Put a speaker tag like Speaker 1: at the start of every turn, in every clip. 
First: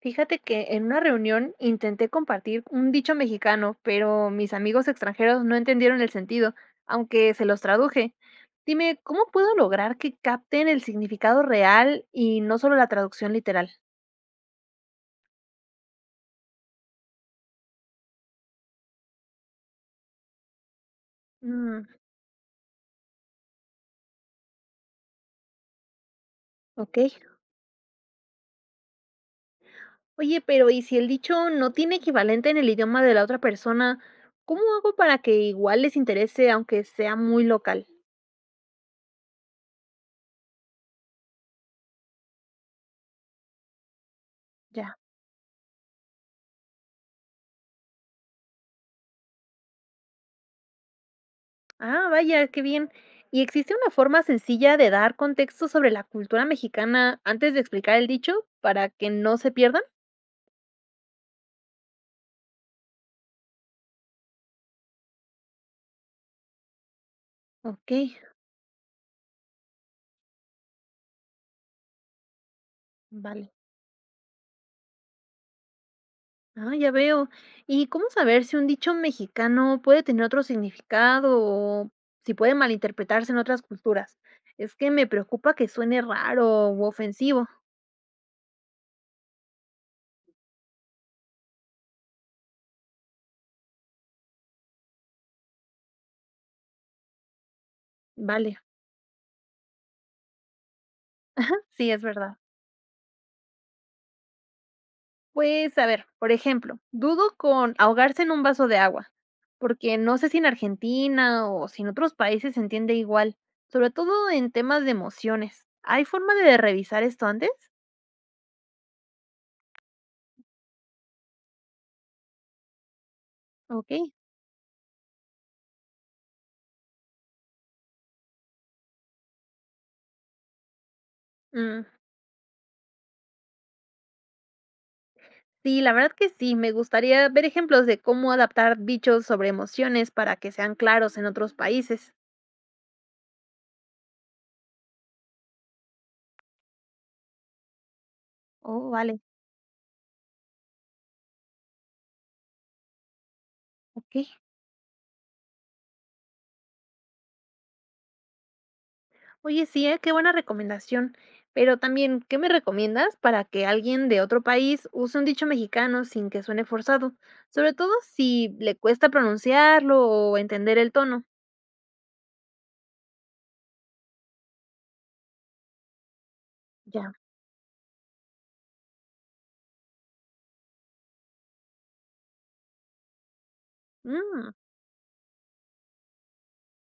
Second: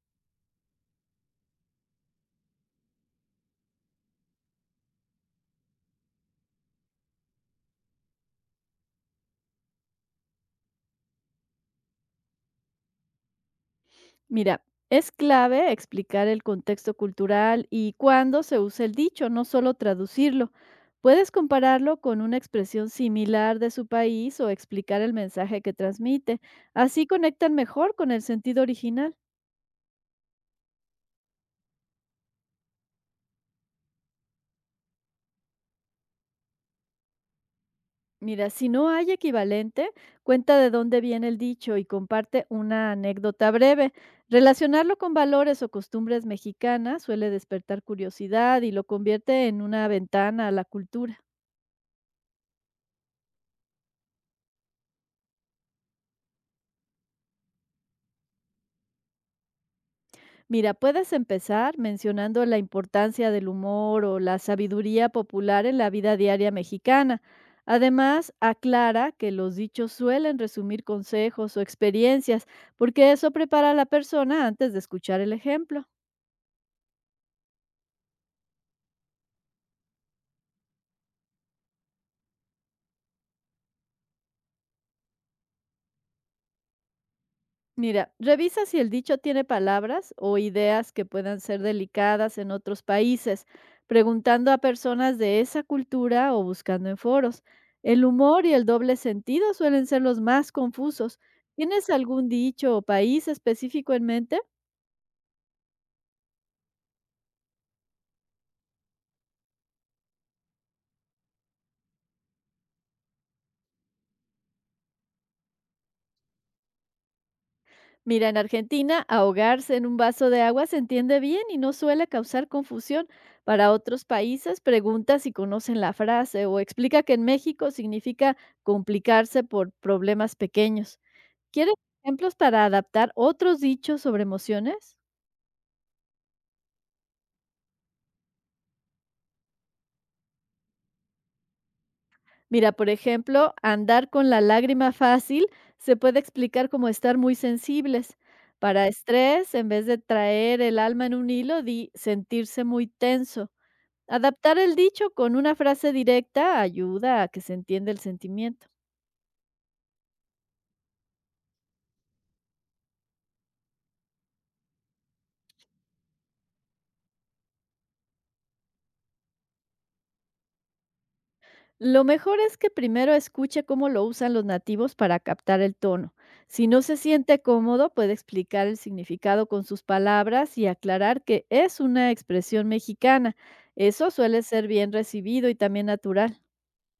Speaker 1: Fíjate que en una reunión intenté compartir un dicho mexicano, pero mis amigos extranjeros no entendieron el sentido, aunque se los traduje. Dime, ¿cómo puedo lograr que capten el significado real y no solo la traducción literal?
Speaker 2: Mira, es clave explicar el contexto cultural y cuándo se usa el dicho, no solo traducirlo. Puedes
Speaker 1: Mm,
Speaker 2: compararlo con una expresión similar de su país o explicar el mensaje que transmite.
Speaker 1: ok.
Speaker 2: Así conectan mejor con el sentido original.
Speaker 1: Oye, pero ¿y si el dicho no tiene equivalente en el idioma de la otra persona? ¿Cómo hago para que igual les interese, aunque sea muy local?
Speaker 2: Mira, si no hay equivalente, cuenta de dónde viene el dicho y comparte una anécdota breve.
Speaker 1: Ya.
Speaker 2: Relacionarlo con valores o costumbres mexicanas suele despertar curiosidad y lo convierte en una ventana a la cultura.
Speaker 1: Ah, vaya, qué bien. ¿Y existe una forma sencilla de dar contexto sobre la cultura mexicana antes de explicar el dicho para que no se pierdan?
Speaker 2: Mira, puedes empezar mencionando la importancia del humor o la sabiduría popular en la vida diaria mexicana.
Speaker 1: Ok,
Speaker 2: Además, aclara que los dichos suelen resumir consejos o experiencias, porque eso
Speaker 1: vale.
Speaker 2: prepara a la persona antes de escuchar el ejemplo.
Speaker 1: Ah, ya veo. ¿Y cómo saber si un dicho mexicano puede tener otro significado o si puede malinterpretarse en otras culturas? Es que me preocupa que suene raro u ofensivo.
Speaker 2: Mira, revisa si el dicho tiene palabras o ideas que puedan ser delicadas en otros países, preguntando a personas de esa cultura o buscando en foros. El humor y
Speaker 1: Vale,
Speaker 2: el doble sentido suelen ser los más confusos. ¿Tienes
Speaker 1: sí, es
Speaker 2: algún
Speaker 1: verdad.
Speaker 2: dicho o país específico en mente?
Speaker 1: Pues, a ver, por ejemplo, dudo con ahogarse en un vaso de agua, porque no sé si en Argentina o si en otros países se entiende igual, sobre todo en temas de emociones. ¿Hay forma de revisar esto antes?
Speaker 2: Mira, en Argentina, ahogarse en un vaso de agua se entiende bien y no suele causar confusión. Para
Speaker 1: Ok.
Speaker 2: otros países, pregunta si conocen la frase o explica que en México significa complicarse por problemas pequeños. ¿Quieres
Speaker 1: Mm,
Speaker 2: ejemplos para adaptar otros dichos sobre emociones?
Speaker 1: Sí, la verdad que sí, me gustaría ver ejemplos de cómo adaptar dichos sobre emociones para que sean claros en otros países.
Speaker 2: Mira, por ejemplo, andar con la lágrima fácil se puede explicar como estar muy sensibles. Para
Speaker 1: Oh, vale,
Speaker 2: estrés, en vez de traer el alma en un hilo, di sentirse muy tenso.
Speaker 1: ok.
Speaker 2: Adaptar el dicho con una frase directa ayuda a que se entienda el sentimiento.
Speaker 1: Oye, sí, ¿eh? Qué buena recomendación. Pero también, ¿qué me recomiendas para que alguien de otro país use un dicho mexicano sin que suene forzado? Sobre todo si le cuesta pronunciarlo o entender el tono.
Speaker 2: Lo mejor es que primero escuche cómo lo usan los nativos para captar el tono. Si no se
Speaker 1: Ya.
Speaker 2: siente cómodo, puede explicar el significado con sus palabras y aclarar que es una expresión mexicana. Eso suele
Speaker 1: Mm,
Speaker 2: ser bien recibido y también natural.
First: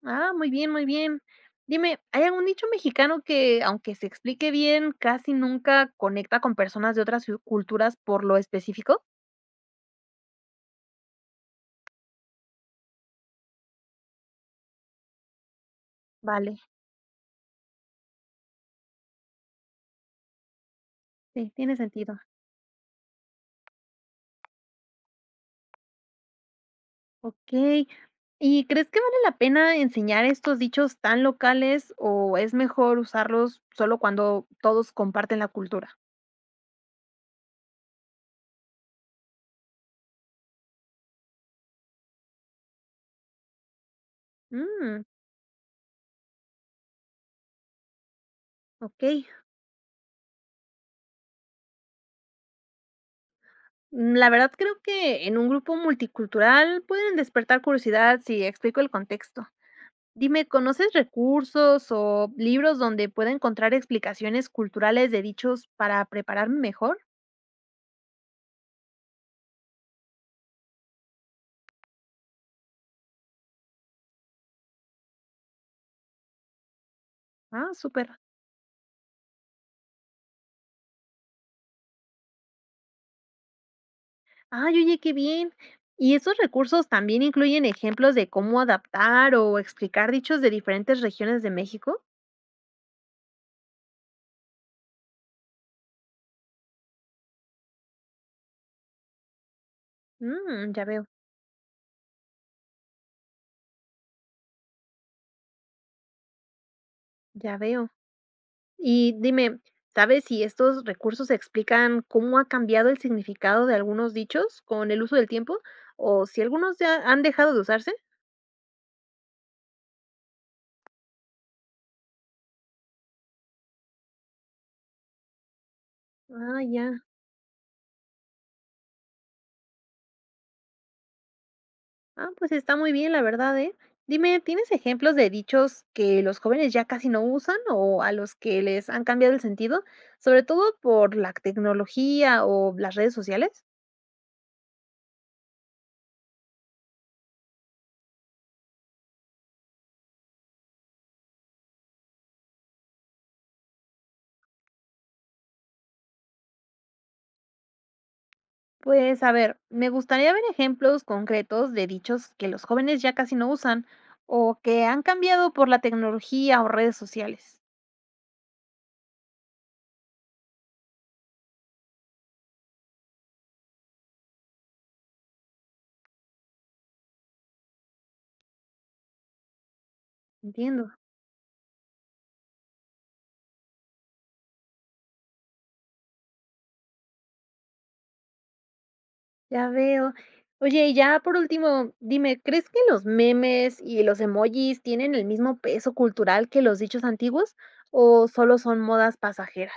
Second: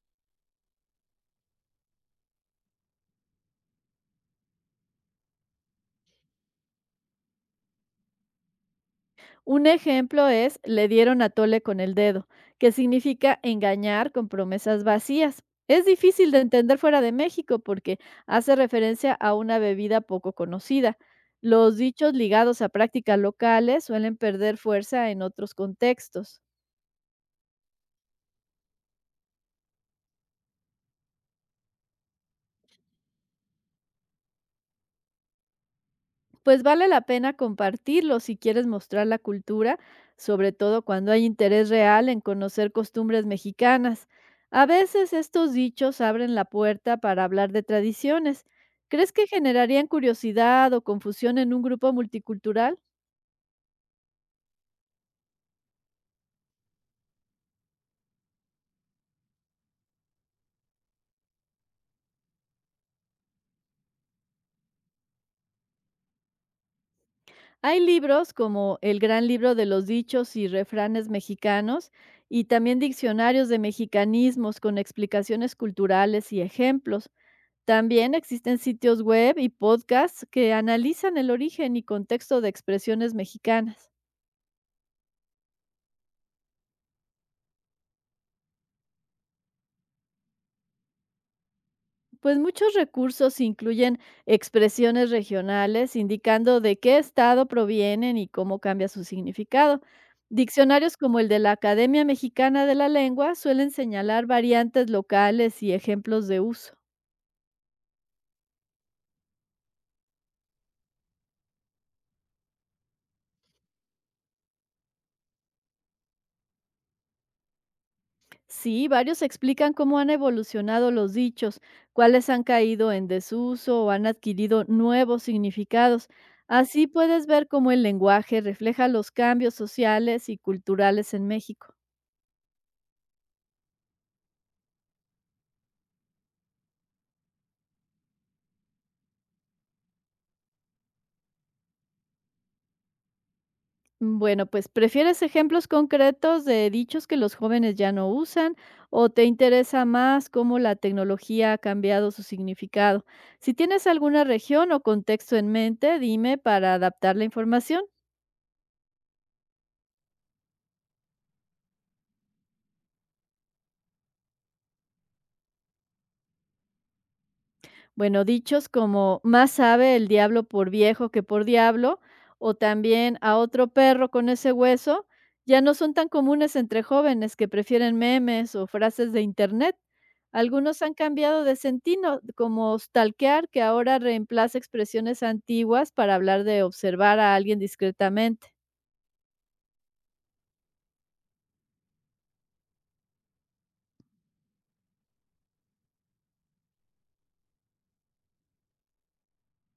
Speaker 1: Ah, muy bien, muy bien. Dime, ¿hay algún dicho mexicano que, aunque se explique bien, casi nunca conecta con personas de otras culturas por lo específico?
Speaker 2: Un ejemplo es le dieron a Tole con el dedo, que significa engañar con promesas vacías. Es difícil de
Speaker 1: Vale,
Speaker 2: entender fuera de México porque hace referencia a una bebida poco conocida.
Speaker 1: sí, tiene
Speaker 2: Los dichos
Speaker 1: sentido.
Speaker 2: ligados a prácticas locales suelen perder fuerza en otros contextos.
Speaker 1: Okey. ¿Y crees que vale la pena enseñar estos dichos tan locales o es mejor usarlos solo cuando todos comparten la cultura?
Speaker 2: Pues vale la pena compartirlo si quieres mostrar la cultura, sobre todo cuando hay interés real en conocer costumbres mexicanas. A
Speaker 1: Mm,
Speaker 2: veces estos dichos abren la puerta para hablar de tradiciones. ¿Crees
Speaker 1: okey.
Speaker 2: que generarían curiosidad o confusión en un grupo multicultural?
Speaker 1: Mm, la verdad creo que en un grupo multicultural pueden despertar curiosidad si explico el contexto. Dime, ¿conoces recursos o libros donde pueda encontrar explicaciones culturales de dichos para prepararme mejor?
Speaker 2: Hay libros como El Gran Libro de los Dichos y Refranes Mexicanos y también diccionarios de mexicanismos con explicaciones culturales y ejemplos.
Speaker 1: Ah, súper.
Speaker 2: También existen sitios web y podcasts que analizan el origen y contexto de expresiones mexicanas.
Speaker 1: Ay, oye, qué bien. ¿Y esos recursos también incluyen ejemplos de cómo adaptar o explicar dichos de diferentes regiones de México?
Speaker 2: Pues muchos recursos incluyen expresiones regionales indicando de qué estado provienen y cómo cambia su significado.
Speaker 1: Mm, ya
Speaker 2: Diccionarios
Speaker 1: veo,
Speaker 2: como el de la Academia Mexicana de la Lengua suelen señalar variantes locales y ejemplos de uso.
Speaker 1: ya veo. Y dime, ¿sabes si estos recursos explican cómo ha cambiado el significado de algunos dichos con el uso del tiempo o si algunos ya han dejado de usarse?
Speaker 2: Sí, varios explican cómo han evolucionado los dichos, cuáles han caído en desuso o han adquirido nuevos significados.
Speaker 1: Ah,
Speaker 2: Así
Speaker 1: ya.
Speaker 2: puedes ver cómo el lenguaje refleja los cambios sociales y culturales en México.
Speaker 1: Ah, pues está muy bien, la verdad, ¿eh? Dime, ¿tienes ejemplos de dichos que los jóvenes ya casi no usan o a los que les han cambiado el sentido, sobre todo por la tecnología o las redes sociales?
Speaker 2: Bueno, pues ¿prefieres ejemplos concretos de dichos que los jóvenes ya no usan o te interesa más cómo la tecnología ha cambiado su significado? Si tienes alguna región o contexto en mente, dime para adaptar la información.
Speaker 1: Pues a ver, me gustaría ver ejemplos concretos de dichos que los jóvenes ya casi no usan o que han cambiado por la tecnología o redes sociales.
Speaker 2: Bueno, dichos como más sabe el diablo por viejo que por diablo, o también a otro perro con ese hueso, ya no son tan comunes entre jóvenes que prefieren memes o frases de internet. Algunos
Speaker 1: Entiendo.
Speaker 2: han cambiado de sentido, como stalkear, que ahora reemplaza expresiones antiguas para hablar de observar a alguien discretamente.
Speaker 1: Ya veo. Oye, y ya por último, dime, ¿crees que los memes y los emojis tienen el mismo peso cultural que los dichos antiguos o solo son modas pasajeras?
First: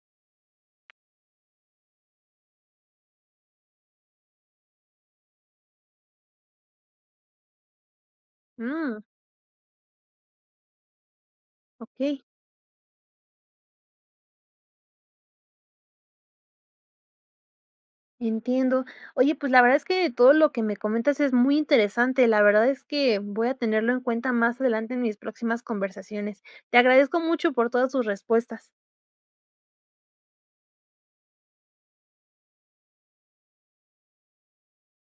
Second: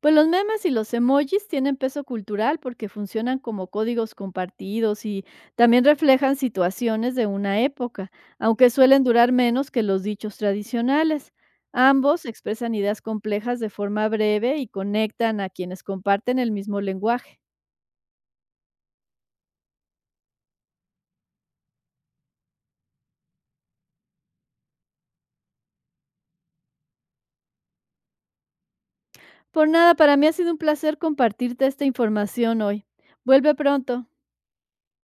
Speaker 2: Pues los memes y los emojis tienen peso cultural porque funcionan como códigos compartidos y también reflejan situaciones de una época, aunque
Speaker 1: Mm,
Speaker 2: suelen durar menos que los dichos tradicionales.
Speaker 1: ok,
Speaker 2: Ambos expresan ideas complejas de forma breve y conectan a quienes comparten el mismo lenguaje.
Speaker 1: entiendo. Oye, pues la verdad es que todo lo que me comentas es muy interesante. La verdad es que voy a tenerlo en cuenta más adelante en mis próximas conversaciones. Te agradezco mucho por todas tus respuestas.
Speaker 2: Por nada, para mí ha sido un placer compartirte esta información hoy. Vuelve pronto.